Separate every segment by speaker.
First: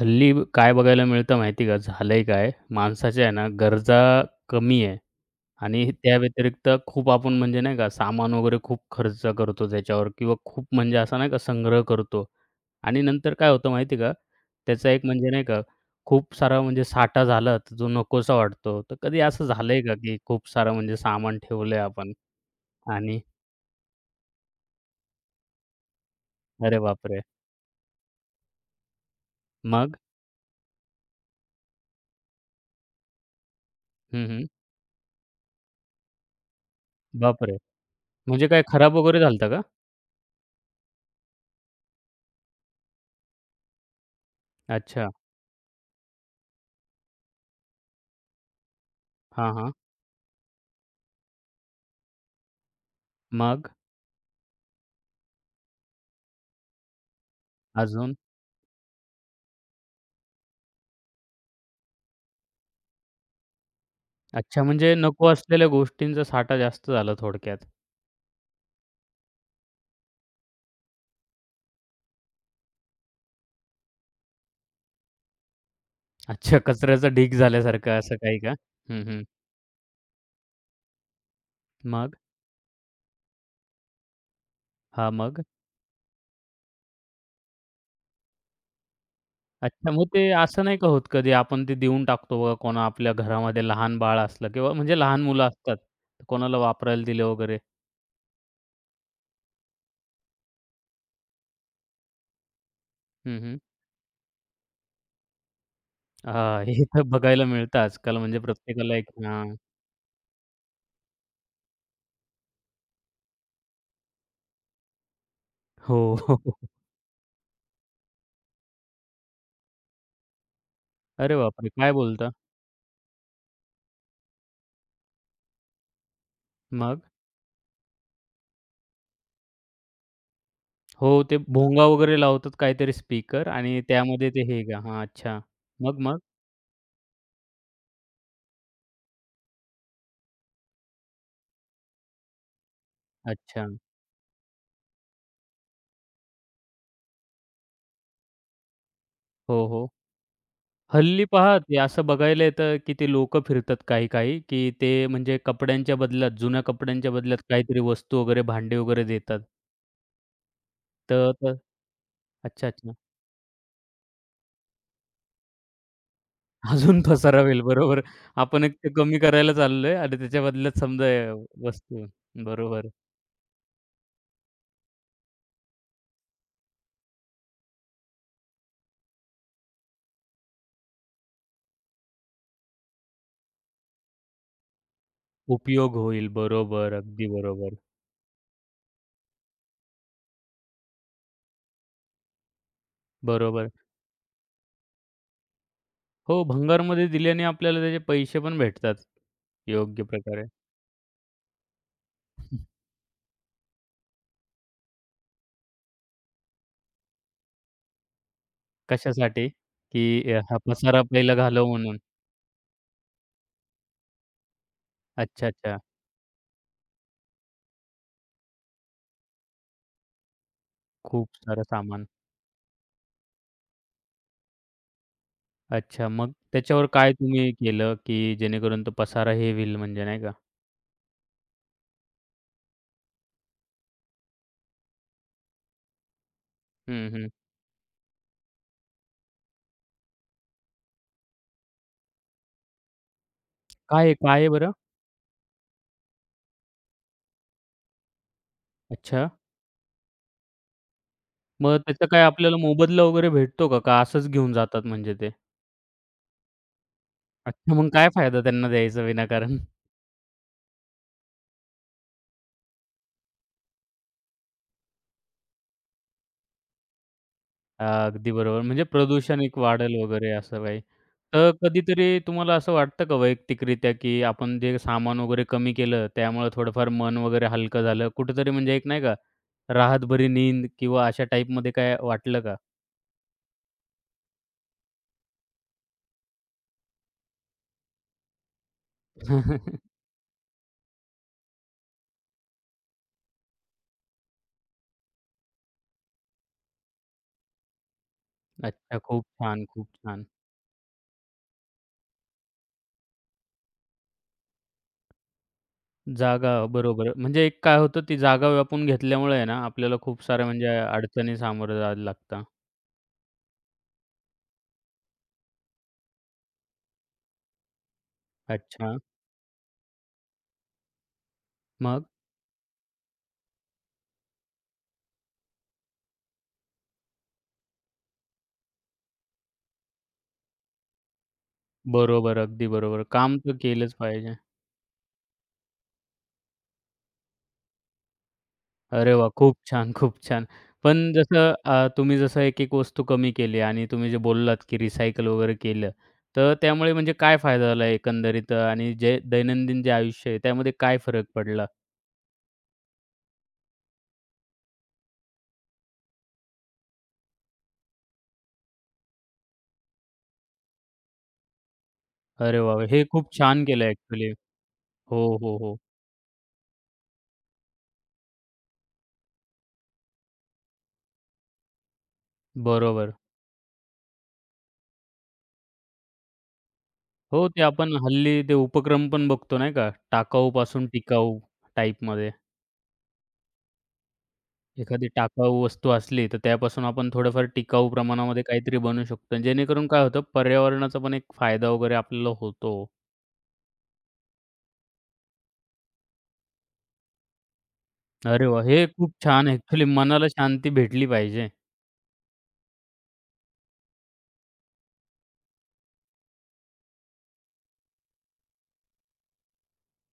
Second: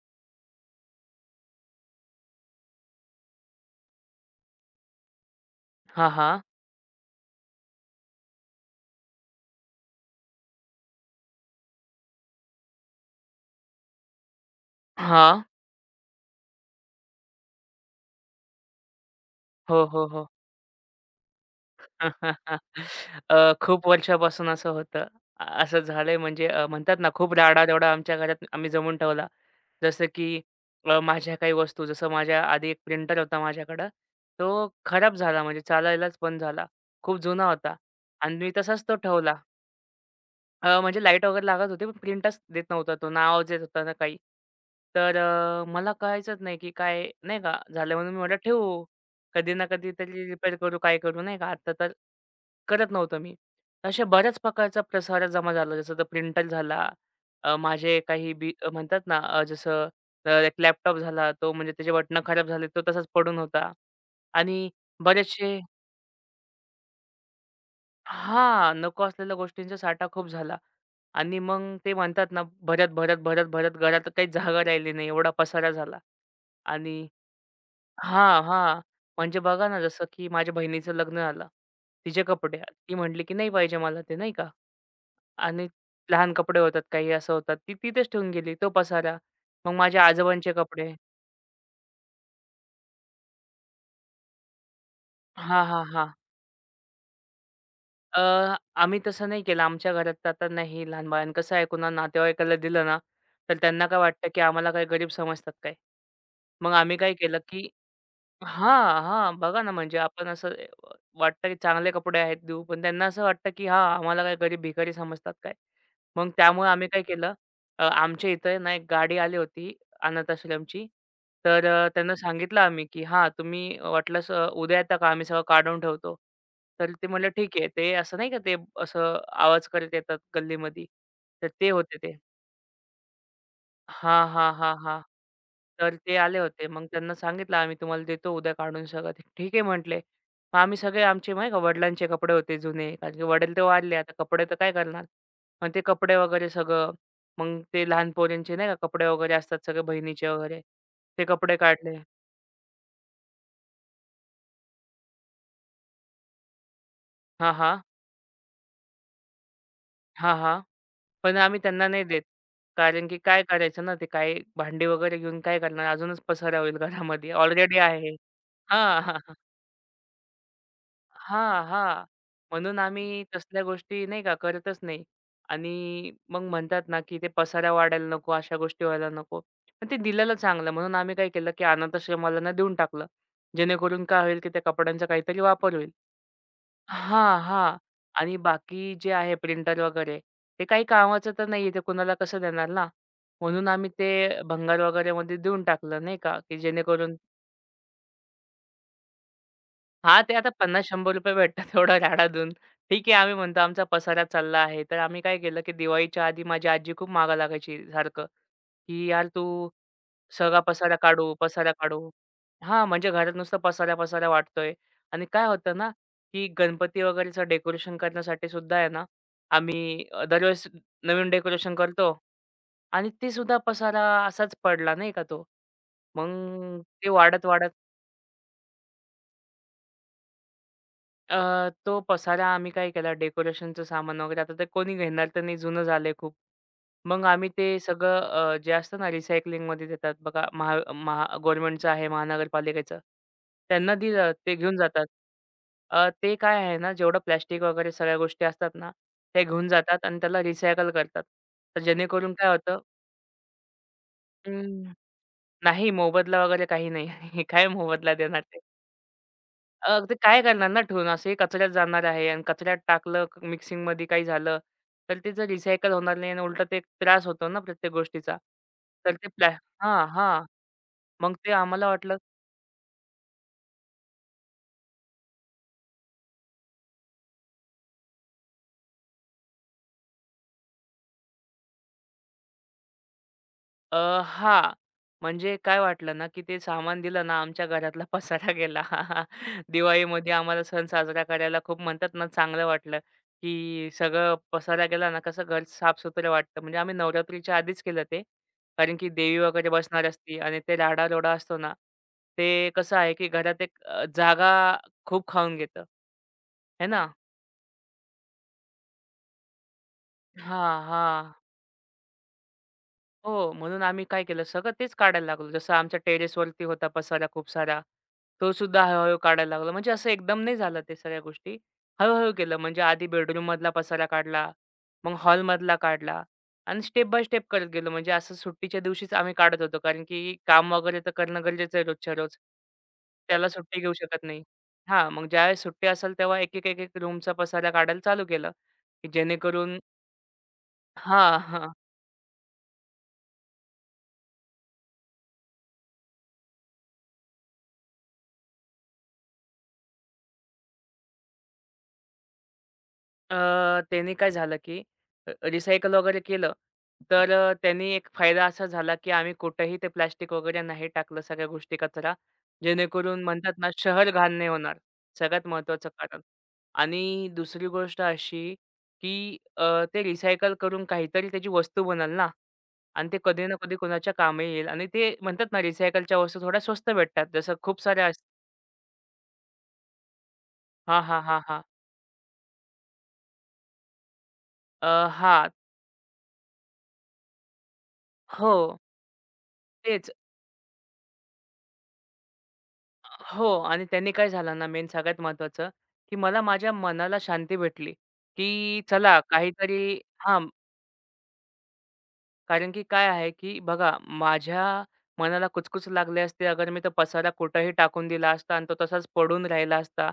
Speaker 1: हल्ली काय बघायला मिळतं माहिती का? झालंय काय, माणसाच्या आहे ना गरजा कमी आहे आणि
Speaker 2: हां,
Speaker 1: त्या
Speaker 2: हां.
Speaker 1: व्यतिरिक्त खूप आपण म्हणजे नाही का सामान वगैरे खूप खर्च करतो त्याच्यावर किंवा खूप म्हणजे असा नाही का संग्रह करतो आणि नंतर काय होतं माहिती का? त्याचा एक म्हणजे
Speaker 2: हां.
Speaker 1: नाही का खूप सारा म्हणजे साठा झाला तर जो नकोसा वाटतो. तर कधी असं झालंय
Speaker 2: हो,
Speaker 1: का,
Speaker 2: हो,
Speaker 1: की
Speaker 2: हो.
Speaker 1: खूप सारं म्हणजे सामान ठेवलंय आपण आणि
Speaker 2: खूप वर्षापासून असं होतं. असं झालंय म्हणजे
Speaker 1: अरे
Speaker 2: म्हणतात ना,
Speaker 1: बापरे!
Speaker 2: खूप राडा-दौडा आमच्या घरात आम्ही जमवून ठेवला.
Speaker 1: मग?
Speaker 2: जसं की माझ्या काही वस्तू जसं माझ्या आधी एक प्रिंटर होता माझ्याकडं.
Speaker 1: हं, हं.
Speaker 2: तो खराब झाला म्हणजे चालायलाच बंद झाला. खूप जुना
Speaker 1: बापरे!
Speaker 2: होता आणि
Speaker 1: म्हणजे
Speaker 2: मी
Speaker 1: काय
Speaker 2: तसाच तो
Speaker 1: खराब वगैरे
Speaker 2: ठेवला.
Speaker 1: झालं का?
Speaker 2: म्हणजे लाईट वगैरे लागत होती, पण प्रिंटच देत नव्हता तो. ना आवाज येत होता ना काही.
Speaker 1: अच्छा.
Speaker 2: तर मला कळायचंच नाही, की काय नाही का झालं म्हणून मी म्हटलं ठेवू.
Speaker 1: हां,
Speaker 2: कधी ना
Speaker 1: हां.
Speaker 2: कधी तरी रिपेअर करू, काय करू नाही का. आता तर करत नव्हतो मी.
Speaker 1: मग?
Speaker 2: अशा बऱ्याच प्रकारचा प्रसार जमा झाला. जसं तर प्रिंटर झाला. माझे
Speaker 1: अजून?
Speaker 2: काही बी म्हणतात ना जसं एक लॅपटॉप झाला. तो म्हणजे त्याचे बटणं खराब झाले. तो तसाच पडून होता
Speaker 1: अच्छा,
Speaker 2: आणि
Speaker 1: म्हणजे नको
Speaker 2: बरेचसे
Speaker 1: असलेल्या गोष्टींचा साठा जास्त झाला थोडक्यात.
Speaker 2: हां, नको असलेल्या गोष्टींचा साठा खूप झाला आणि मग ते म्हणतात ना, भरत, भरत, भरत, भरत घरात काही जागा राहिली नाही, एवढा पसारा झाला.
Speaker 1: अच्छा,
Speaker 2: आणि
Speaker 1: कचऱ्याचा ढीग झाल्यासारखं असं काही
Speaker 2: हां,
Speaker 1: का?
Speaker 2: हां.
Speaker 1: हं, हं.
Speaker 2: म्हणजे बघा ना, जसं की माझ्या बहिणीचं लग्न झालं.
Speaker 1: मग?
Speaker 2: तिचे कपडे ती म्हटली, की "नाही पाहिजे मला ते," नाही का.
Speaker 1: हां, मग?
Speaker 2: आणि लहान कपडे होतात, काही असं होतात. ती तिथेच ठेवून गेली, तो पसारा. मग
Speaker 1: अच्छा,
Speaker 2: माझ्या
Speaker 1: मग ते
Speaker 2: आजोबांचे
Speaker 1: असं नाही का
Speaker 2: कपडे
Speaker 1: होत कधी आपण ते देऊन टाकतो बघा कोणा आपल्या घरामध्ये लहान बाळ असलं किंवा म्हणजे लहान मुलं
Speaker 2: हां,
Speaker 1: असतात,
Speaker 2: हां, हां.
Speaker 1: कोणाला वापरायला दिले वगैरे?
Speaker 2: अ, आम्ही तसं नाही केलं. आमच्या घरात तर आता नाही लहान बाळांना कसं आहे कुणा नातेवाईकाला दिलं ना,
Speaker 1: हं,
Speaker 2: तर
Speaker 1: हं.
Speaker 2: त्यांना काय वाटतं, की आम्हाला काय गरीब समजतात काय?
Speaker 1: हां,
Speaker 2: मग
Speaker 1: हे
Speaker 2: आम्ही
Speaker 1: तर
Speaker 2: काय केलं,
Speaker 1: बघायला
Speaker 2: की
Speaker 1: मिळतं आजकाल म्हणजे प्रत्येकाला
Speaker 2: हां,
Speaker 1: एक
Speaker 2: हां.
Speaker 1: हां.
Speaker 2: बघा ना, म्हणजे आपण असं वाटतं की चांगले कपडे आहेत देऊ, पण त्यांना असं वाटतं की हां, आम्हाला काय गरीब भिकारी समजतात काय?
Speaker 1: हो.
Speaker 2: मग
Speaker 1: हो, हो.
Speaker 2: त्यामुळे आम्ही काय केलं, आमच्या इथे ना एक गाडी आली होती अनाथ आश्रमची.
Speaker 1: अरे
Speaker 2: तर
Speaker 1: बापरे! काय
Speaker 2: त्यांना
Speaker 1: बोलता?
Speaker 2: सांगितलं आम्ही की हां, तुम्ही वाटल्यास उद्या येता का? आम्ही सगळं काढून ठेवतो. तर
Speaker 1: मग?
Speaker 2: ते म्हणलं ठीक आहे. ते असं नाही का ते असं आवाज करत येतात गल्लीमध्ये.
Speaker 1: हो, ते
Speaker 2: तर ते
Speaker 1: भोंगा
Speaker 2: होते ते.
Speaker 1: वगैरे लावतात काहीतरी स्पीकर आणि
Speaker 2: हां,
Speaker 1: त्यामध्ये ते
Speaker 2: हां,
Speaker 1: हे
Speaker 2: हां,
Speaker 1: का
Speaker 2: हां.
Speaker 1: हां, अच्छा.
Speaker 2: तर
Speaker 1: मग,
Speaker 2: ते
Speaker 1: मग?
Speaker 2: आले होते. मग त्यांना सांगितलं, "आम्ही तुम्हाला देतो उद्या काढून सगळं." ते "ठीक आहे" म्हटले. मग आम्ही सगळे आमचे नाही का वडिलांचे कपडे होते जुने, कारण की वडील तर
Speaker 1: अच्छा.
Speaker 2: वारले. आता कपडे तर काय करणार? मग ते कपडे वगैरे सगळं. मग ते लहान पोरींचे नाही का कपडे वगैरे असतात
Speaker 1: हो,
Speaker 2: सगळे
Speaker 1: हो.
Speaker 2: बहिणीचे वगैरे, ते
Speaker 1: हल्ली पहा
Speaker 2: कपडे
Speaker 1: ते
Speaker 2: काढले.
Speaker 1: असं बघायला येतं, की ते लोकं फिरतात काही-काही, की ते म्हणजे कपड्यांच्या बदल्यात, जुन्या कपड्यांच्या बदल्यात
Speaker 2: हां, हां.
Speaker 1: काहीतरी वस्तू वगैरे, भांडी वगैरे देतात.
Speaker 2: हां, हां.
Speaker 1: तर
Speaker 2: पण
Speaker 1: तर
Speaker 2: आम्ही त्यांना नाही देत.
Speaker 1: अच्छा, अच्छा.
Speaker 2: कारण की काय करायचं ना, ते काही भांडी वगैरे घेऊन काय करणार? अजूनच पसारा होईल
Speaker 1: अजून
Speaker 2: घरामध्ये.
Speaker 1: पसारा होईल.
Speaker 2: ऑलरेडी
Speaker 1: बरोबर.
Speaker 2: आहे.
Speaker 1: आपण एक ते
Speaker 2: हां.
Speaker 1: कमी करायला चाललोय आणि त्याच्या बदल्यात समजा
Speaker 2: हां, हां.
Speaker 1: वस्तू
Speaker 2: म्हणून
Speaker 1: बरोबर.
Speaker 2: आम्ही तसल्या गोष्टी नाही का करतच नाही. आणि मग म्हणतात ना, की ते पसारा वाढायला नको, अशा गोष्टी व्हायला नको. पण ते दिलेलं चांगलं म्हणून आम्ही काय केलं, की अनाथाश्रमाला ना देऊन टाकलं. जेणेकरून काय होईल, की त्या कपड्यांचा काहीतरी वापर होईल.
Speaker 1: उपयोग होईल. बरोबर. अगदी
Speaker 2: हां,
Speaker 1: बरोबर.
Speaker 2: हां. आणि बाकी जे आहे प्रिंटर वगैरे, ते काही कामाचं तर नाहीये, ते कुणाला कसं देणार ना? म्हणून
Speaker 1: बरोबर.
Speaker 2: आम्ही ते भंगार वगैरेमध्ये देऊन टाकलं नाही का,
Speaker 1: हो,
Speaker 2: की
Speaker 1: भंगारमध्ये
Speaker 2: जेणेकरून
Speaker 1: दिल्याने आपल्याला त्याचे पैसे पण भेटतात. योग्य
Speaker 2: हां, ते
Speaker 1: प्रकारे.
Speaker 2: आता ₹50-100 भेटतात तेवढा राडा-धून. ठीक आहे, आम्ही म्हणतो आमचा पसारा चालला आहे. तर आम्ही काय केलं, की दिवाळीच्या आधी माझी आजी खूप मागं लागायची सारखं, की "यार तू
Speaker 1: कशासाठी? की हा
Speaker 2: सगळा पसारा
Speaker 1: पसारा
Speaker 2: काढू,
Speaker 1: पहिला घालव
Speaker 2: पसारा
Speaker 1: म्हणून.
Speaker 2: काढू." हां, म्हणजे घरात नुसतं पसारा-पसारा वाटतोय आणि काय
Speaker 1: अच्छा,
Speaker 2: होतं
Speaker 1: अच्छा.
Speaker 2: ना, की गणपती वगैरेचं डेकोरेशन करण्यासाठी सुद्धा आहे ना, आम्ही दरवेळेस
Speaker 1: खूप
Speaker 2: नवीन
Speaker 1: सारं
Speaker 2: डेकोरेशन
Speaker 1: सामान.
Speaker 2: करतो आणि ते सुद्धा पसारा असाच पडला नाही का तो.
Speaker 1: अच्छा, मग
Speaker 2: मग
Speaker 1: त्याच्यावर
Speaker 2: ते
Speaker 1: काय तुम्ही
Speaker 2: वाढत-वाढत
Speaker 1: केलं, की जेणेकरून तो पसारा हे होईल म्हणजे नाही का?
Speaker 2: तो पसारा आम्ही काय केला डेकोरेशनचं सामान वगैरे आता ते कोणी घेणार तर नाही जुनं झालंय खूप.
Speaker 1: हं,
Speaker 2: मग
Speaker 1: हं.
Speaker 2: आम्ही ते सगळं जे असतं ना रिसायकलिंगमध्ये देतात बघा महा महा गव्हर्नमेंटचं आहे महानगरपालिकेचं. त्यांना
Speaker 1: काय आहे,
Speaker 2: दिलं
Speaker 1: काय आहे
Speaker 2: ते
Speaker 1: बरं?
Speaker 2: घेऊन जातात. ते काय आहे ना जेवढं प्लास्टिक वगैरे सगळ्या गोष्टी असतात ना,
Speaker 1: अच्छा.
Speaker 2: त्या घेऊन जातात आणि त्याला रिसायकल करतात.
Speaker 1: मग
Speaker 2: तर
Speaker 1: त्याचा काय
Speaker 2: जेणेकरून काय
Speaker 1: आपल्याला
Speaker 2: होतं
Speaker 1: मोबदला वगैरे भेटतो का? का असंच घेऊन जातात
Speaker 2: अं,
Speaker 1: म्हणजे ते?
Speaker 2: नाही मोबदला वगैरे काही नाही. काय
Speaker 1: अच्छा, मग काय
Speaker 2: मोबदला
Speaker 1: फायदा
Speaker 2: देणार
Speaker 1: त्यांना द्यायचा विनाकारण?
Speaker 2: ते काय करणार ना ठेवून? असंही कचऱ्यात जाणार आहे आणि कचऱ्यात टाकलं, मिक्सिंगमध्ये काही झालं, तर त्याचं रिसायकल होणार नाही आणि उलटं ते एक त्रास होतो ना प्रत्येक
Speaker 1: अगदी
Speaker 2: गोष्टीचा.
Speaker 1: बरोबर. म्हणजे
Speaker 2: तर ते
Speaker 1: प्रदूषण एक वाढेल
Speaker 2: हां,
Speaker 1: वगैरे
Speaker 2: हां.
Speaker 1: असं काही.
Speaker 2: मग
Speaker 1: तर
Speaker 2: ते आम्हाला वाटलं
Speaker 1: कधीतरी तुम्हाला असं वाटतं का वैयक्तिकरित्या, की आपण जे सामान वगैरे कमी केलं, त्यामुळे थोडंफार मन वगैरे हलकं झालं? कुठेतरी म्हणजे एक नाही का, राहतभरी नींद किंवा अशा टाईपमध्ये काय वाटलं का?
Speaker 2: अ, हां. म्हणजे काय वाटलं ना, की ते सामान दिलं ना, आमच्या घरातला पसारा गेला. दिवाळीमध्ये आम्हाला सण साजरा करायला खूप म्हणतात ना, चांगलं वाटलं, की सगळं पसारा गेला ना, कसं घर साफ-सुथरं वाटतं. म्हणजे आम्ही नवरात्रीच्या आधीच केलं ते. कारण
Speaker 1: अच्छा.
Speaker 2: की
Speaker 1: खूप
Speaker 2: देवी
Speaker 1: छान,
Speaker 2: वगैरे
Speaker 1: खूप
Speaker 2: बसणार
Speaker 1: छान.
Speaker 2: असती आणि ते राडा-रोडा असतो ना, ते कसं आहे, की घरात एक जागा खूप खाऊन घेतं.
Speaker 1: जागा
Speaker 2: है ना?
Speaker 1: बरोबर. म्हणजे एक काय होतं ती जागा व्यापून घेतल्यामुळे आहे ना, आपल्याला खूप साऱ्या म्हणजे
Speaker 2: हां, हां.
Speaker 1: अडचणी सामोरं जायला लागतं.
Speaker 2: हो, म्हणून आम्ही काय केलं, सगळं तेच काढायला लागलो. जसं आमच्या टेरेसवरती होता पसारा खूप सारा, तो सुद्धा
Speaker 1: अच्छा.
Speaker 2: हळू काढायला लागलो. म्हणजे असं एकदम नाही झालं ते सगळ्या गोष्टी.
Speaker 1: मग?
Speaker 2: हळू केलं. म्हणजे आधी बेडरूममधला पसारा काढला, मग हॉलमधला काढला आणि स्टेप बाय स्टेप करत गेलो. म्हणजे असं सुट्टीच्या दिवशीच आम्ही काढत होतो. कारण की काम वगैरे तर करणं गरजेचं आहे रोजच्या रोज.
Speaker 1: बरोबर, अगदी बरोबर. काम
Speaker 2: त्याला
Speaker 1: तर
Speaker 2: सुट्टी घेऊ
Speaker 1: केलंच
Speaker 2: शकत
Speaker 1: पाहिजे.
Speaker 2: नाही. हां, मग ज्यावेळेस सुट्टी असेल तेव्हा एक-एक, एक-एक रूमचा पसारा काढायला चालू केलं, की
Speaker 1: अरे वाह! खूप
Speaker 2: जेणेकरून
Speaker 1: छान, खूप छान. पण जसं
Speaker 2: हां.
Speaker 1: तुम्ही जसं एक-एक वस्तू कमी केली आणि तुम्ही जे बोललात, की रिसायकल वगैरे केलं. तर त्यामुळे म्हणजे काय फायदा झाला एकंदरीत आणि जे दैनंदिन जे आयुष्य आहे त्यामध्ये काय फरक पडला?
Speaker 2: अ, त्याने काय झालं, की रिसायकल वगैरे केलं, तर त्यांनी एक फायदा असा झाला, की आम्ही कुठेही ते प्लास्टिक वगैरे नाही टाकलं, सगळ्या गोष्टी कचरा.
Speaker 1: अरे वाह! हे
Speaker 2: जेणेकरून
Speaker 1: खूप
Speaker 2: म्हणतात
Speaker 1: छान
Speaker 2: ना,
Speaker 1: केलं
Speaker 2: शहर
Speaker 1: ॲक्चुअली.
Speaker 2: घाण नाही होणार,
Speaker 1: हो,
Speaker 2: सगळ्यात
Speaker 1: हो, हो.
Speaker 2: महत्त्वाचं कारण. आणि दुसरी गोष्ट अशी, की ते रिसायकल करून काहीतरी त्याची वस्तू बनल ना आणि
Speaker 1: बरोबर.
Speaker 2: ते कधी ना कधी कोणाच्या कामी येईल आणि ते म्हणतात ना, रिसायकलच्या वस्तू थोड्या स्वस्त भेटतात.
Speaker 1: हो,
Speaker 2: जसं
Speaker 1: ते
Speaker 2: खूप
Speaker 1: आपण
Speaker 2: साऱ्या
Speaker 1: हल्ली ते उपक्रम पण बघतो नाही का? टाकाऊपासून
Speaker 2: हां, हां,
Speaker 1: टिकाऊ
Speaker 2: हां, हां.
Speaker 1: टाईपमध्ये. एखादी
Speaker 2: हां.
Speaker 1: टाकाऊ वस्तू असली, तर त्यापासून आपण थोडंफार टिकाऊ प्रमाणामध्ये
Speaker 2: हो,
Speaker 1: काहीतरी बनवू शकतो. जेणेकरून काय
Speaker 2: तेच.
Speaker 1: होतं, पर्यावरणाचा पण एक फायदा वगैरे आपल्याला होतो.
Speaker 2: हो आणि त्यांनी काय झालं ना मेन सगळ्यात महत्त्वाचं, की मला माझ्या मनाला शांती भेटली,
Speaker 1: अरे वाह!
Speaker 2: की
Speaker 1: हे खूप
Speaker 2: चला
Speaker 1: छान ॲक्चुअली
Speaker 2: काहीतरी
Speaker 1: मनाला
Speaker 2: हां,
Speaker 1: शांती भेटली पाहिजे.
Speaker 2: कारण की काय आहे, की बघा माझ्या मनाला कुचकुच लागले असते अगर मी तो पसारा कुठेही टाकून दिला असता आणि तो तसाच पडून राहिला असता,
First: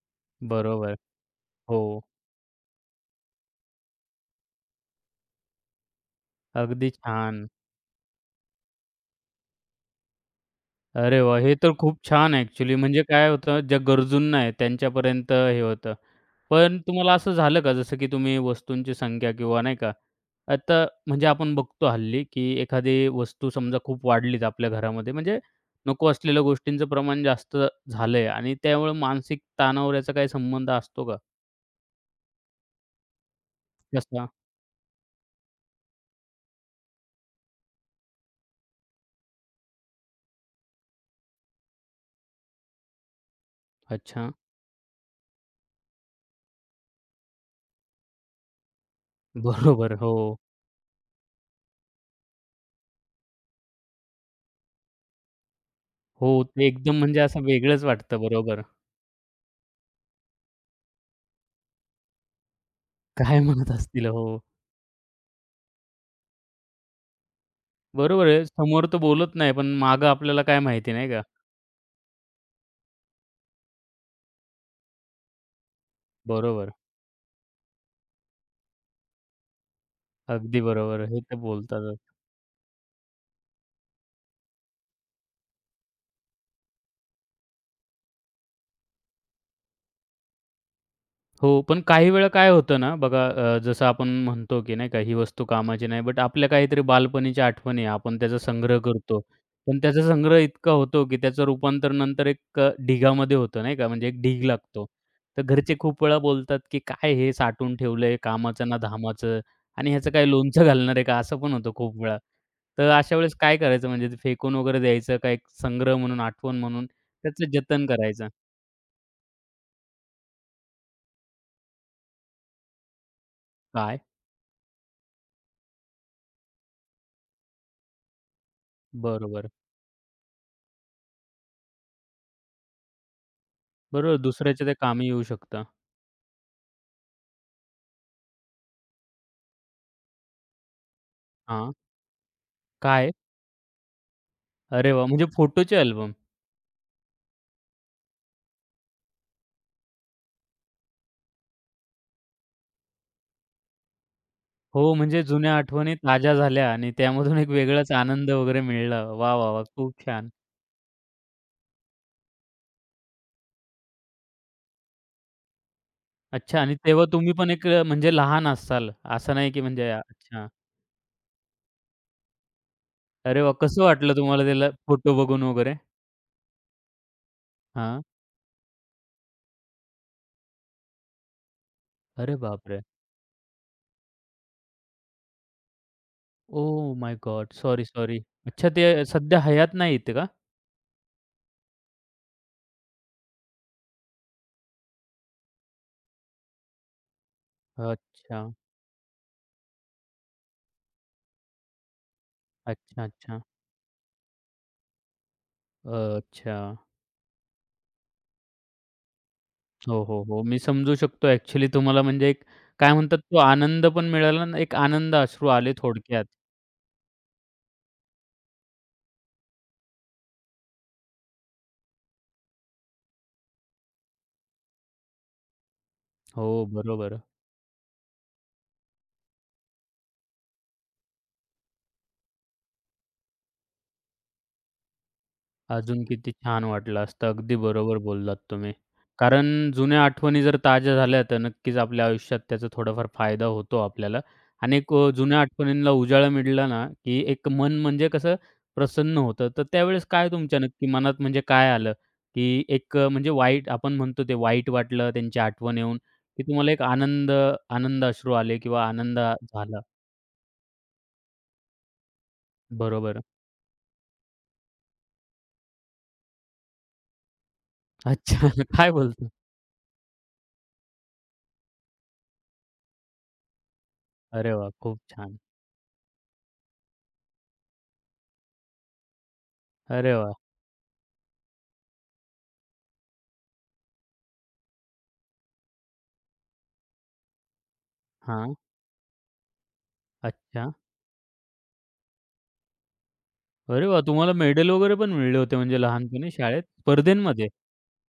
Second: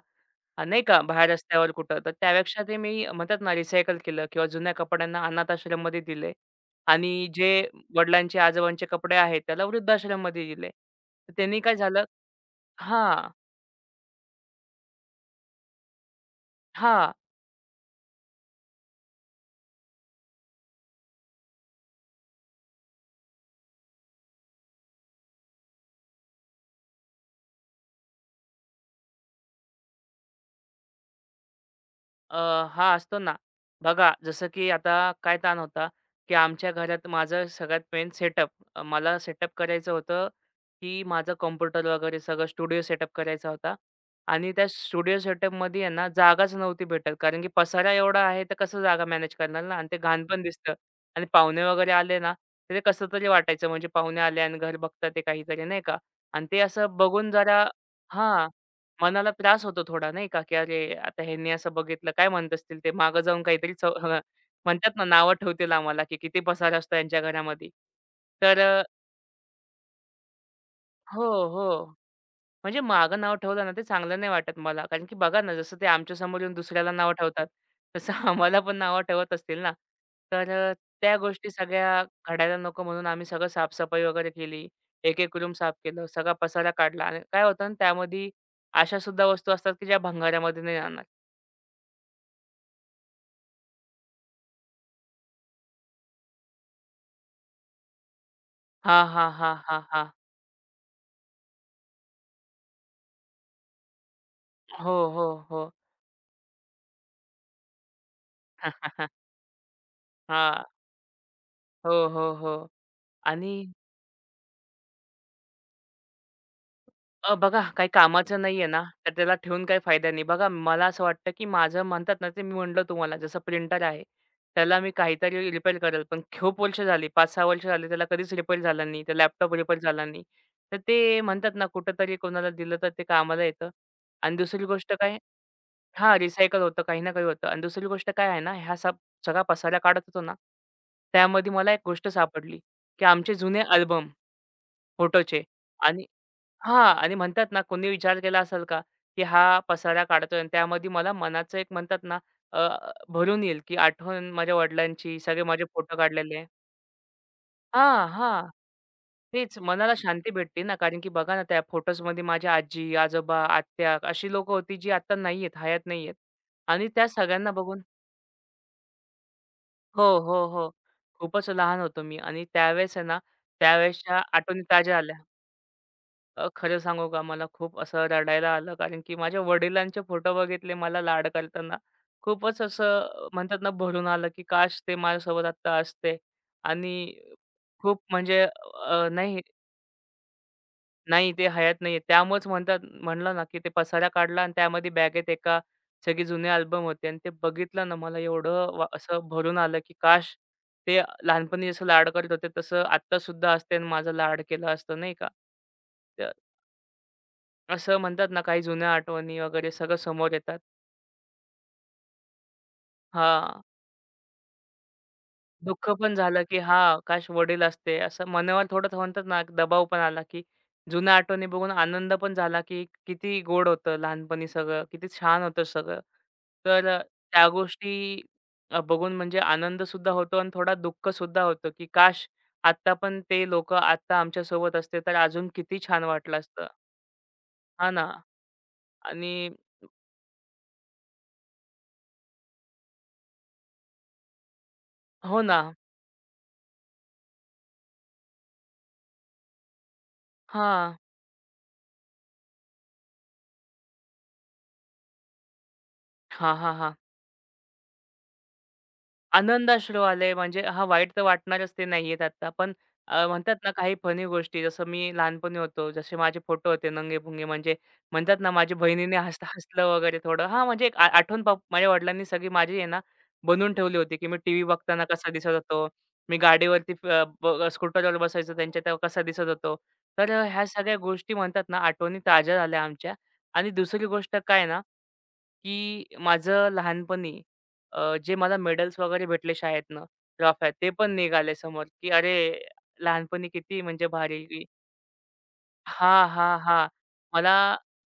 Speaker 2: नाही
Speaker 1: बरोबर.
Speaker 2: का बाहेर रस्त्यावर
Speaker 1: हो,
Speaker 2: कुठं. तर त्यापेक्षा ते मी म्हणतात ना रिसायकल केलं किंवा जुन्या कपड्यांना अनाथ दिले
Speaker 1: अगदी
Speaker 2: आणि
Speaker 1: छान.
Speaker 2: जे वडिलांचे, आजोबांचे कपडे आहेत त्याला वृद्धाश्रममध्ये दिले.
Speaker 1: अरे
Speaker 2: तर
Speaker 1: वाह! हे
Speaker 2: त्यांनी
Speaker 1: तर
Speaker 2: काय
Speaker 1: खूप
Speaker 2: झालं
Speaker 1: छान ॲक्चुअली म्हणजे काय
Speaker 2: हां,
Speaker 1: होतं, ज्या गरजूंना आहे त्यांच्यापर्यंत हे होतं. पण तुम्हाला
Speaker 2: हां.
Speaker 1: असं झालं का, जसं की तुम्ही वस्तूंची संख्या किंवा नाही का, आता म्हणजे आपण बघतो हल्ली, की एखादी वस्तू समजा खूप वाढलीच आपल्या घरामध्ये, म्हणजे नको असलेल्या गोष्टींचं प्रमाण जास्त झालंय आणि त्यामुळे मानसिक तणावर याचा काही संबंध असतो का?
Speaker 2: अ, हा असतो ना. बघा
Speaker 1: कसा?
Speaker 2: जसं की आता काय ताण होता, की आमच्या घरात माझं सगळ्यात मेन सेटअप. मला सेटअप करायचं होतं, की माझं कॉम्प्युटर वगैरे सगळं स्टुडिओ सेटअप करायचा होता
Speaker 1: अच्छा.
Speaker 2: आणि त्या स्टुडिओ सेटअपमध्ये आहे ना जागाच नव्हती भेटत. कारण की पसारा एवढा आहे तर कसं जागा मॅनेज करणार ना आणि
Speaker 1: बरोबर.
Speaker 2: ते घाण
Speaker 1: हो.
Speaker 2: पण दिसतं आणि पाहुणे वगैरे आले ना, तर ते कसं तरी वाटायचं म्हणजे पाहुणे आले आणि घर बघतात ते काहीतरी नाही का?
Speaker 1: हो,
Speaker 2: आणि ते
Speaker 1: ते एकदम
Speaker 2: असं
Speaker 1: म्हणजे
Speaker 2: बघून
Speaker 1: असं
Speaker 2: जरा
Speaker 1: वेगळंच वाटतं.
Speaker 2: हां.
Speaker 1: बरोबर.
Speaker 2: मनाला त्रास होतो थोडा नाही का, की अरे आता ह्यांनी असं बघितलं, काय म्हणत असतील ते? मागं
Speaker 1: काय
Speaker 2: जाऊन
Speaker 1: म्हणत
Speaker 2: काहीतरी चव
Speaker 1: असतील?
Speaker 2: हं,
Speaker 1: हो.
Speaker 2: म्हणतात ना नावं ठेवतील आम्हाला, की किती पसार असतो यांच्या घरामध्ये.
Speaker 1: बरोबर आहे.
Speaker 2: तर
Speaker 1: समोर तर बोलत नाही, पण मागं आपल्याला काय माहिती नाही का?
Speaker 2: हो, हो. म्हणजे मागं नाव ठेवलं ना, ते चांगलं नाही वाटत मला. कारण की बघा ना, जसं ते आमच्यासमोर येऊन
Speaker 1: बरोबर.
Speaker 2: दुसऱ्याला नावं ठेवतात, तसं आम्हाला पण नावं ठेवत असतील ना. तर
Speaker 1: अगदी बरोबर.
Speaker 2: त्या
Speaker 1: हे तर
Speaker 2: गोष्टी
Speaker 1: बोलतातच.
Speaker 2: सगळ्या घडायला नको म्हणून आम्ही सगळं साफसफाई वगैरे केली. एक-एक रूम साफ केलं, सगळा पसारा काढला आणि काय होतं ना, त्यामध्ये अशा सुद्धा वस्तू असतात, की ज्या भंगारामध्ये नाही
Speaker 1: हो, पण काही वेळा काय होतं ना बघा जसं आपण म्हणतो, की नाही का ही वस्तू कामाची नाही, बट आपल्या काहीतरी बालपणीच्या आठवणी आहे. आपण त्याचा संग्रह
Speaker 2: हां,
Speaker 1: करतो.
Speaker 2: हां, हां,
Speaker 1: पण
Speaker 2: हां,
Speaker 1: त्याचा
Speaker 2: हां.
Speaker 1: संग्रह इतका होतो, की त्याचं रूपांतर नंतर एक ढिगामध्ये होतं नाही का, म्हणजे एक ढीग लागतो.
Speaker 2: हो, हो,
Speaker 1: तर
Speaker 2: हो.
Speaker 1: घरचे खूप वेळा बोलतात, की "काय हे साठवून ठेवलंय, कामाचं ना धामाचं आणि ह्याचं काय
Speaker 2: हां.
Speaker 1: लोणचं घालणार आहे का?" असं पण होतं खूप
Speaker 2: हो,
Speaker 1: वेळा.
Speaker 2: हो, हो.
Speaker 1: तर अशा वेळेस
Speaker 2: आणि
Speaker 1: काय करायचं म्हणजे ते फेकून वगैरे द्यायचं का एक संग्रह म्हणून, आठवण म्हणून त्याचं
Speaker 2: बघा
Speaker 1: जतन
Speaker 2: काही
Speaker 1: करायचं?
Speaker 2: कामाचं नाहीये ना, तर त्याला ठेवून काही फायदा नाही. बघा मला असं वाटतं, की माझं म्हणतात ना, ते मी म्हटलं तुम्हाला जसं प्रिंटर
Speaker 1: काय?
Speaker 2: आहे, त्याला मी काहीतरी रिपेअर करेल. पण खूप वर्ष झाली, 5-6 वर्ष झाली त्याला कधीच रिपेअर झाला नाही. तर
Speaker 1: बरोबर.
Speaker 2: लॅपटॉप रिपेअर झाला नाही. तर ते म्हणतात ना, कुठेतरी कोणाला दिलं तर ते कामाला येतं.
Speaker 1: बरोबर,
Speaker 2: आणि दुसरी
Speaker 1: दुसऱ्याच्या ते
Speaker 2: गोष्ट
Speaker 1: कामी
Speaker 2: काय
Speaker 1: येऊ शकता.
Speaker 2: हां, रिसायकल होतं, काही ना काही होतं. आणि दुसरी गोष्ट काय आहे ना, ह्या सब सगळा पसारा काढत होतो ना, त्यामध्ये मला
Speaker 1: हां,
Speaker 2: एक गोष्ट सापडली, की
Speaker 1: काय?
Speaker 2: आमचे जुने अल्बम
Speaker 1: अरे वाह! म्हणजे
Speaker 2: फोटोचे
Speaker 1: फोटोचे
Speaker 2: आणि
Speaker 1: अल्बम.
Speaker 2: हां. आणि म्हणतात ना, कोणी विचार केला असेल का, की हा पसारा काढतोय आणि त्यामध्ये मला मनाचं एक म्हणतात ना, अ, भरून येईल, की आठवण माझ्या
Speaker 1: हो,
Speaker 2: वडिलांची,
Speaker 1: म्हणजे
Speaker 2: सगळे
Speaker 1: जुन्या
Speaker 2: माझे
Speaker 1: आठवणी
Speaker 2: फोटो
Speaker 1: ताज्या
Speaker 2: काढलेले
Speaker 1: झाल्या आणि त्यामधून एक वेगळाच
Speaker 2: हां,
Speaker 1: आनंद
Speaker 2: हां.
Speaker 1: वगैरे मिळला. वाह, वाह,
Speaker 2: तेच
Speaker 1: वाह! खूप
Speaker 2: मनाला
Speaker 1: छान.
Speaker 2: शांती भेटते ना, कारण की बघा ना, त्या फोटोजमध्ये माझी आजी, आजोबा, आत्या अशी लोकं होती, जी आता नाही हयात नाही
Speaker 1: अच्छा आणि
Speaker 2: आणि
Speaker 1: तेव्हा
Speaker 2: त्या
Speaker 1: तुम्ही पण
Speaker 2: सगळ्यांना
Speaker 1: एक
Speaker 2: बघून
Speaker 1: म्हणजे लहान असाल, असं नाही की म्हणजे
Speaker 2: हो, हो,
Speaker 1: अच्छा.
Speaker 2: हो. खूपच लहान होतो मी आणि त्यावेळेस आहे ना,
Speaker 1: अरे वाह! कसं वाटलं
Speaker 2: त्यावेळेसच्या
Speaker 1: तुम्हाला
Speaker 2: आठवणी
Speaker 1: त्याला
Speaker 2: ताज्या आल्या.
Speaker 1: फोटो बघून वगैरे?
Speaker 2: खरं सांगू का मला खूप
Speaker 1: हां.
Speaker 2: असं रडायला आलं कारण की माझ्या वडिलांचे फोटो बघितले मला लाड करताना.
Speaker 1: अरे
Speaker 2: खूपच
Speaker 1: बापरे!
Speaker 2: असं म्हणतात ना भरून आलं, की काश ते माझ्यासोबत आत्ता असते
Speaker 1: ओह
Speaker 2: आणि
Speaker 1: माय गॉड! सॉरी,
Speaker 2: खूप
Speaker 1: सॉरी.
Speaker 2: म्हणजे
Speaker 1: अच्छा ते सध्या हयात नाहीत का?
Speaker 2: नाही ते हयात नाहीये. त्यामुळेच म्हणतात म्हणलं ना, की ते पसारा काढला आणि त्यामध्ये बॅगेत एका सगळे जुने अल्बम होते आणि ते बघितलं ना मला
Speaker 1: अच्छा,
Speaker 2: एवढं वा असं भरून आलं, की काश ते लहानपणी जसं लाड करत होते तसं
Speaker 1: अच्छा, अच्छा.
Speaker 2: आत्तासुद्धा असते आणि माझा लाड केला असतं नाही का?
Speaker 1: अच्छा.
Speaker 2: असं म्हणतात ना, काही जुन्या आठवणी वगैरे सगळं
Speaker 1: हो, हो,
Speaker 2: समोर
Speaker 1: हो. मी
Speaker 2: येतात.
Speaker 1: समजू शकतो ॲक्चुअली तुम्हाला म्हणजे एक काय म्हणतात तो
Speaker 2: हां,
Speaker 1: आनंद पण मिळाला आणि एक आनंद अश्रू आले
Speaker 2: दुःख पण
Speaker 1: थोडक्यात.
Speaker 2: झालं, की हां, काश वडील असते. असं मनावर थोडं म्हणतात ना, एक दबाव पण आला, की जुन्या आठवणी बघून आनंद पण झाला, की किती गोड होतं लहानपणी सगळं, किती छान होतं सगळं.
Speaker 1: हो,
Speaker 2: तर
Speaker 1: बरोबर.
Speaker 2: त्या गोष्टी बघून म्हणजे आनंदसुद्धा होतो आणि थोडा दुःखसुद्धा होतं, की काश आत्ता पण ते लोकं आत्ता आमच्यासोबत असते, तर अजून किती छान
Speaker 1: अजून किती
Speaker 2: वाटलं
Speaker 1: छान
Speaker 2: असतं.
Speaker 1: वाटलं असतं. अगदी
Speaker 2: हां
Speaker 1: बरोबर
Speaker 2: ना.
Speaker 1: बोललात तुम्ही.
Speaker 2: आणि
Speaker 1: कारण जुन्या आठवणी जर ताज्या झाल्या तर नक्कीच आपल्या आयुष्यात त्याचा थोडाफार फायदा होतो आपल्याला आणि एक जुन्या
Speaker 2: हो ना.
Speaker 1: आठवणींना उजाळा मिळाला ना, की एक मन म्हणजे कसं प्रसन्न होतं. तर त्यावेळेस काय तुमच्या नक्की
Speaker 2: हां.
Speaker 1: मनात म्हणजे काय आलं? की एक म्हणजे वाईट आपण म्हणतो ते वाईट वाटलं त्यांची आठवण येऊन, की
Speaker 2: हां,
Speaker 1: तुम्हाला
Speaker 2: हां,
Speaker 1: एक
Speaker 2: हां.
Speaker 1: आनंद आनंद अश्रू आले किंवा आनंद झाला.
Speaker 2: आनंदाश्रू आले म्हणजे हां, वाईट तर वाटणारच ते नाहीयेत आता. पण
Speaker 1: बरोबर.
Speaker 2: म्हणतात ना काही फनी गोष्टी जसं मी लहानपणी होतो, जसे माझे फोटो होते नंगे-पुंगे म्हणजे म्हणतात
Speaker 1: अच्छा.
Speaker 2: ना माझ्या
Speaker 1: काय
Speaker 2: बहिणीने
Speaker 1: बोलता?
Speaker 2: हसलं हसलं वगैरे थोडं. हां, म्हणजे एक आठवण माझ्या वडिलांनी सगळी माझी आहे ना बनवून ठेवली होती, की मी
Speaker 1: अरे
Speaker 2: टीव्ही
Speaker 1: वाह! खूप
Speaker 2: बघताना कसा
Speaker 1: छान.
Speaker 2: दिसत होतो, मी स्कूटरवर बसायचो त्यांच्या तेव्हा कसा दिसत होतो.
Speaker 1: अरे
Speaker 2: तर
Speaker 1: वाह!
Speaker 2: ह्या सगळ्या गोष्टी म्हणतात ना आठवणी ताज्या झाल्या आमच्या आणि दुसरी गोष्ट काय ना की माझं लहानपणी जे
Speaker 1: हां.
Speaker 2: मला मेडल्स वगैरे भेटले शाळेतनं, ट्रॉफ्या
Speaker 1: अच्छा.
Speaker 2: ते पण निघाले समोर, की अरे लहानपणी किती
Speaker 1: अरे वाह!
Speaker 2: म्हणजे
Speaker 1: तुम्हाला
Speaker 2: भारी की
Speaker 1: मेडल वगैरे पण मिळले होते म्हणजे
Speaker 2: हां,
Speaker 1: लहानपणी
Speaker 2: हां,
Speaker 1: शाळेत,
Speaker 2: हां.
Speaker 1: स्पर्धेंमध्ये?
Speaker 2: मला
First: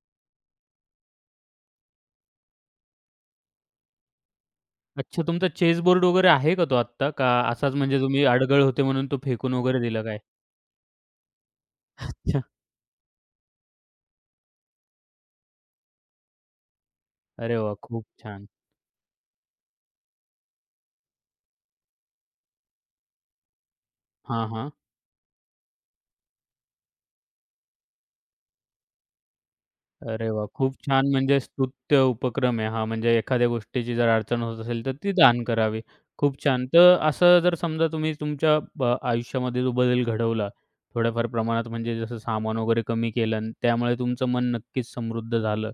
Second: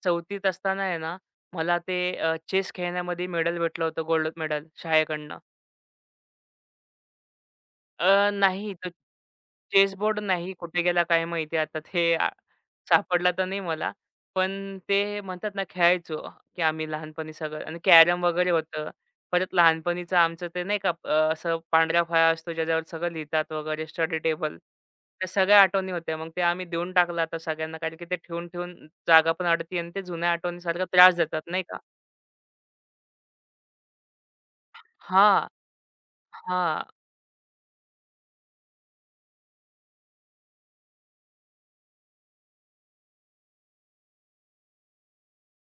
Speaker 2: 4थीत असताना आहे ना, मला ते चेस खेळण्यामध्ये मेडल भेटलं होतं गोल्ड मेडल
Speaker 1: अच्छा,
Speaker 2: शाळेकडनं.
Speaker 1: तुमचा चेस बोर्ड वगैरे आहे का तो आत्ता? का असाच म्हणजे तुम्ही अडगळ
Speaker 2: नाही.
Speaker 1: होते
Speaker 2: तो
Speaker 1: म्हणून तो फेकून वगैरे दिला
Speaker 2: चेसबोर्ड
Speaker 1: काय?
Speaker 2: नाही. कुठे गेला काय माहिती आता ते
Speaker 1: अच्छा.
Speaker 2: सापडला तर नाही मला. पण ते म्हणतात ना खेळायचो, की आम्ही लहानपणी
Speaker 1: अरे
Speaker 2: सगळं
Speaker 1: वाह!
Speaker 2: आणि
Speaker 1: खूप
Speaker 2: कॅरम
Speaker 1: छान.
Speaker 2: वगैरे होतं. परत लहानपणीचं आमचं ते नाही का असं पांढरा फळा असतो ज्याच्यावर सगळं लिहितात वगैरे स्टडी
Speaker 1: हां,
Speaker 2: टेबल.
Speaker 1: हां.
Speaker 2: त्या सगळ्या आठवणी होत्या. मग ते आम्ही देऊन टाकलं आता सगळ्यांना कारण की ते ठेवून-ठेवून जागा पण अडती आणि ते
Speaker 1: अरे
Speaker 2: जुन्या
Speaker 1: वाह! खूप
Speaker 2: आठवणीसारखा
Speaker 1: छान
Speaker 2: त्रास
Speaker 1: म्हणजे
Speaker 2: देतात नाही का.
Speaker 1: स्तुत्य उपक्रम आहे हा. म्हणजे एखाद्या गोष्टीची जर अडचण होत असेल, तर ती दान
Speaker 2: हां.
Speaker 1: करावी. खूप छान.
Speaker 2: हां.
Speaker 1: तर असं जर समजा तुम्ही तुमच्या आयुष्यामध्ये जो बदल घडवला, थोड्याफार प्रमाणात म्हणजे जसं सामान वगैरे कमी केलं आणि त्यामुळे तुमचं मन नक्कीच समृद्ध झालं.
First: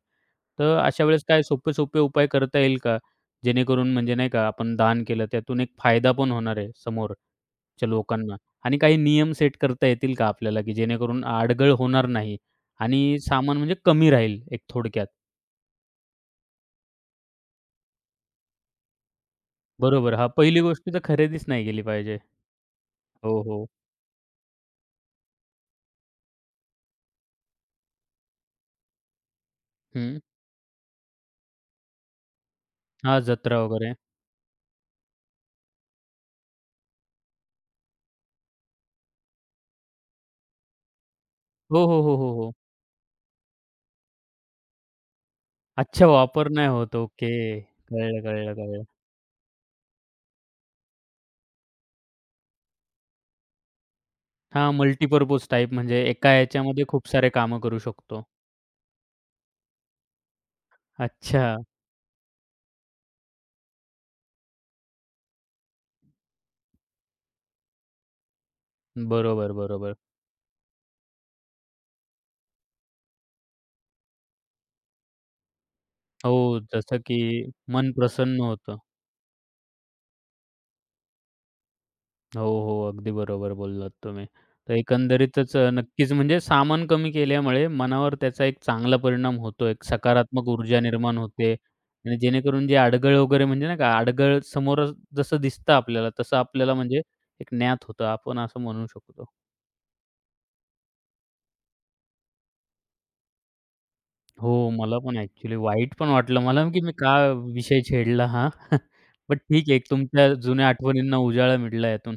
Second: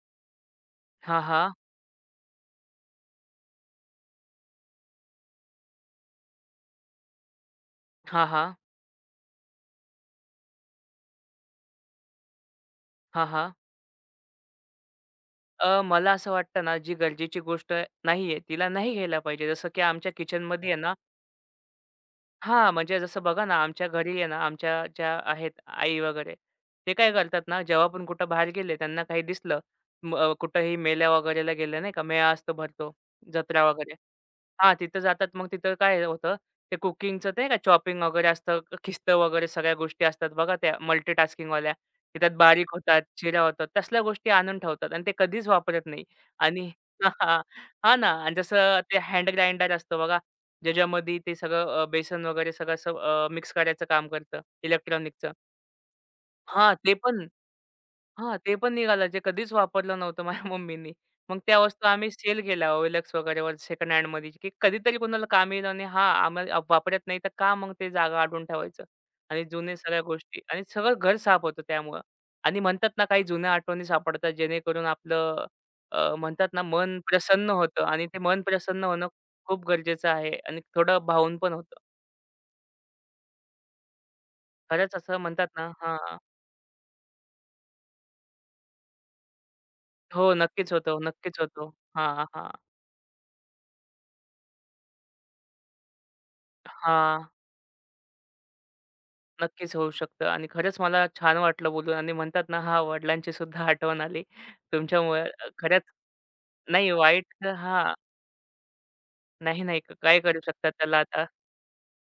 Speaker 1: तर अशा
Speaker 2: हां,
Speaker 1: वेळेस काय
Speaker 2: हां.
Speaker 1: सोपे-सोपे उपाय करता येईल का? जेणेकरून म्हणजे नाही का आपण दान केलं त्यातून एक फायदा पण होणार आहे समोर? च्या
Speaker 2: हां,
Speaker 1: लोकांना
Speaker 2: हां.
Speaker 1: आणि काही नियम सेट करता येतील का आपल्याला, की जेणेकरून अडगळ होणार नाही आणि
Speaker 2: हां, हां.
Speaker 1: सामान म्हणजे कमी राहील एक थोडक्यात?
Speaker 2: मला असं वाटतं ना, जी गरजेची गोष्ट नाहीये, तिला नाही घ्यायला पाहिजे. जसं की आमच्या
Speaker 1: बरोबर. हां, पहिली
Speaker 2: किचनमध्ये आहे
Speaker 1: गोष्ट
Speaker 2: ना
Speaker 1: तर खरेदीच नाही केली पाहिजे.
Speaker 2: हां, म्हणजे जसं
Speaker 1: हो,
Speaker 2: बघा ना,
Speaker 1: हो.
Speaker 2: आमच्या घरी आहे ना, आमच्या ज्या आहेत आई वगैरे, ते काय करतात ना, जेव्हा पण कुठं बाहेर गेले, त्यांना काही दिसलं,
Speaker 1: हं.
Speaker 2: कुठंही मेळ्या वगैरेला गेले नाही का, मेळा असतो भरतो,
Speaker 1: हां, जत्रा
Speaker 2: जत्रा वगैरे.
Speaker 1: वगैरे.
Speaker 2: हां, तिथं जातात. मग तिथं काय होतं, ते कुकिंगचं नाही का चॉपिंग वगैरे असतं, खिस्तं वगैरे सगळ्या गोष्टी असतात बघा त्या मल्टीटास्किंगवाल्या.
Speaker 1: हो, हो, हो,
Speaker 2: की त्यात
Speaker 1: हो, हो.
Speaker 2: बारीक होतात, चिऱ्या होतात. तसल्या गोष्टी आणून ठेवतात आणि ते कधीच वापरत नाही.
Speaker 1: अच्छा, वापर नाही
Speaker 2: आणि
Speaker 1: होत. ओके.
Speaker 2: हां ना.
Speaker 1: कळलं,
Speaker 2: आणि
Speaker 1: कळलं,
Speaker 2: जसं
Speaker 1: कळलं.
Speaker 2: ते हँड ग्राइंडर असतं बघा, ज्याच्यामध्ये ते सगळं बेसन वगैरे सगळं मिक्स करायचं काम करतं
Speaker 1: हां,
Speaker 2: इलेक्ट्रॉनिकचं.
Speaker 1: मल्टीपर्पज टाइप म्हणजे एका
Speaker 2: हां,
Speaker 1: याच्यामध्ये
Speaker 2: ते
Speaker 1: खूप
Speaker 2: पण.
Speaker 1: सारे कामं करू शकतो.
Speaker 2: हां, ते पण निघालं जे कधीच वापरलं नव्हतं माझ्या मम्मीनी. मग
Speaker 1: अच्छा.
Speaker 2: त्या वस्तू आम्ही सेल केल्या OLX वगैरेवर सेकंड हँडमध्ये, की कधीतरी कोणाला कामी येईल आणि हां, वापरत नाही तर का मग ते जागा अडवून ठेवायचं आणि
Speaker 1: बरोबर,
Speaker 2: जुने
Speaker 1: बरोबर.
Speaker 2: सगळ्या गोष्टी आणि सगळं घर साफ होतं त्यामुळं. आणि म्हणतात ना काही जुन्या आठवणी सापडतात जेणेकरून आपलं म्हणतात
Speaker 1: हो,
Speaker 2: ना मन
Speaker 1: जसं की
Speaker 2: प्रसन्न होतं
Speaker 1: मन
Speaker 2: आणि ते
Speaker 1: प्रसन्न
Speaker 2: मन
Speaker 1: होतं.
Speaker 2: प्रसन्न होणं खूप गरजेचं आहे आणि थोडं भावून पण होतं.
Speaker 1: हो, हो. अगदी बरोबर बोललात तुम्ही. तर
Speaker 2: खरंच असं म्हणतात
Speaker 1: एकंदरीतच
Speaker 2: ना
Speaker 1: नक्कीच
Speaker 2: हां.
Speaker 1: म्हणजे सामान कमी केल्यामुळे मनावर त्याचा एक चांगला परिणाम होतो. एक
Speaker 2: हो,
Speaker 1: सकारात्मक
Speaker 2: नक्कीच
Speaker 1: ऊर्जा
Speaker 2: होतो,
Speaker 1: निर्माण
Speaker 2: नक्कीच
Speaker 1: होते
Speaker 2: होतो.
Speaker 1: आणि
Speaker 2: हां, हां.
Speaker 1: जेणेकरून जे अडगळ वगैरे म्हणजे नाही का, अडगळ समोर जसं दिसतं आपल्याला, तसं आपल्याला म्हणजे
Speaker 2: हां.
Speaker 1: एक ज्ञात होतं. आपण असं म्हणू शकतो.
Speaker 2: नक्कीच होऊ शकतं आणि खरंच मला छान वाटलं बोलून आणि म्हणतात ना, हां, वडिलांची सुद्धा आठवण आली
Speaker 1: हो, मला पण
Speaker 2: तुमच्यामुळे.
Speaker 1: ॲक्चुअली
Speaker 2: खरंच
Speaker 1: वाईट पण वाटलं मला, की
Speaker 2: नाही
Speaker 1: मी का
Speaker 2: वाईट
Speaker 1: विषय
Speaker 2: हां,
Speaker 1: छेडला हा. बट
Speaker 2: नाही,
Speaker 1: ठीक आहे, एक
Speaker 2: काय
Speaker 1: तुमच्या
Speaker 2: करू
Speaker 1: जुन्या
Speaker 2: शकतात त्याला
Speaker 1: आठवणींना
Speaker 2: आता.
Speaker 1: उजाळा मिळाला यातून.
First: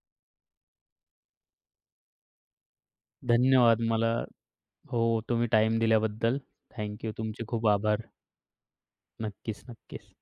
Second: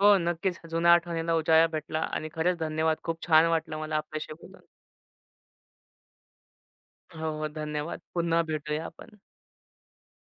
Speaker 2: हो, नक्कीच जुन्या आठवणीला उजाळा भेटला आणि खरंच धन्यवाद. खूप छान वाटलं
Speaker 1: धन्यवाद
Speaker 2: मला
Speaker 1: मला
Speaker 2: आपल्याशी बोलून.
Speaker 1: हो, तुम्ही टाइम दिल्याबद्दल. Thank you.
Speaker 2: हो,
Speaker 1: तुमचे
Speaker 2: हो,
Speaker 1: खूप
Speaker 2: धन्यवाद.
Speaker 1: आभार.
Speaker 2: पुन्हा भेटूया आपण.
Speaker 1: नक्कीच, नक्कीच.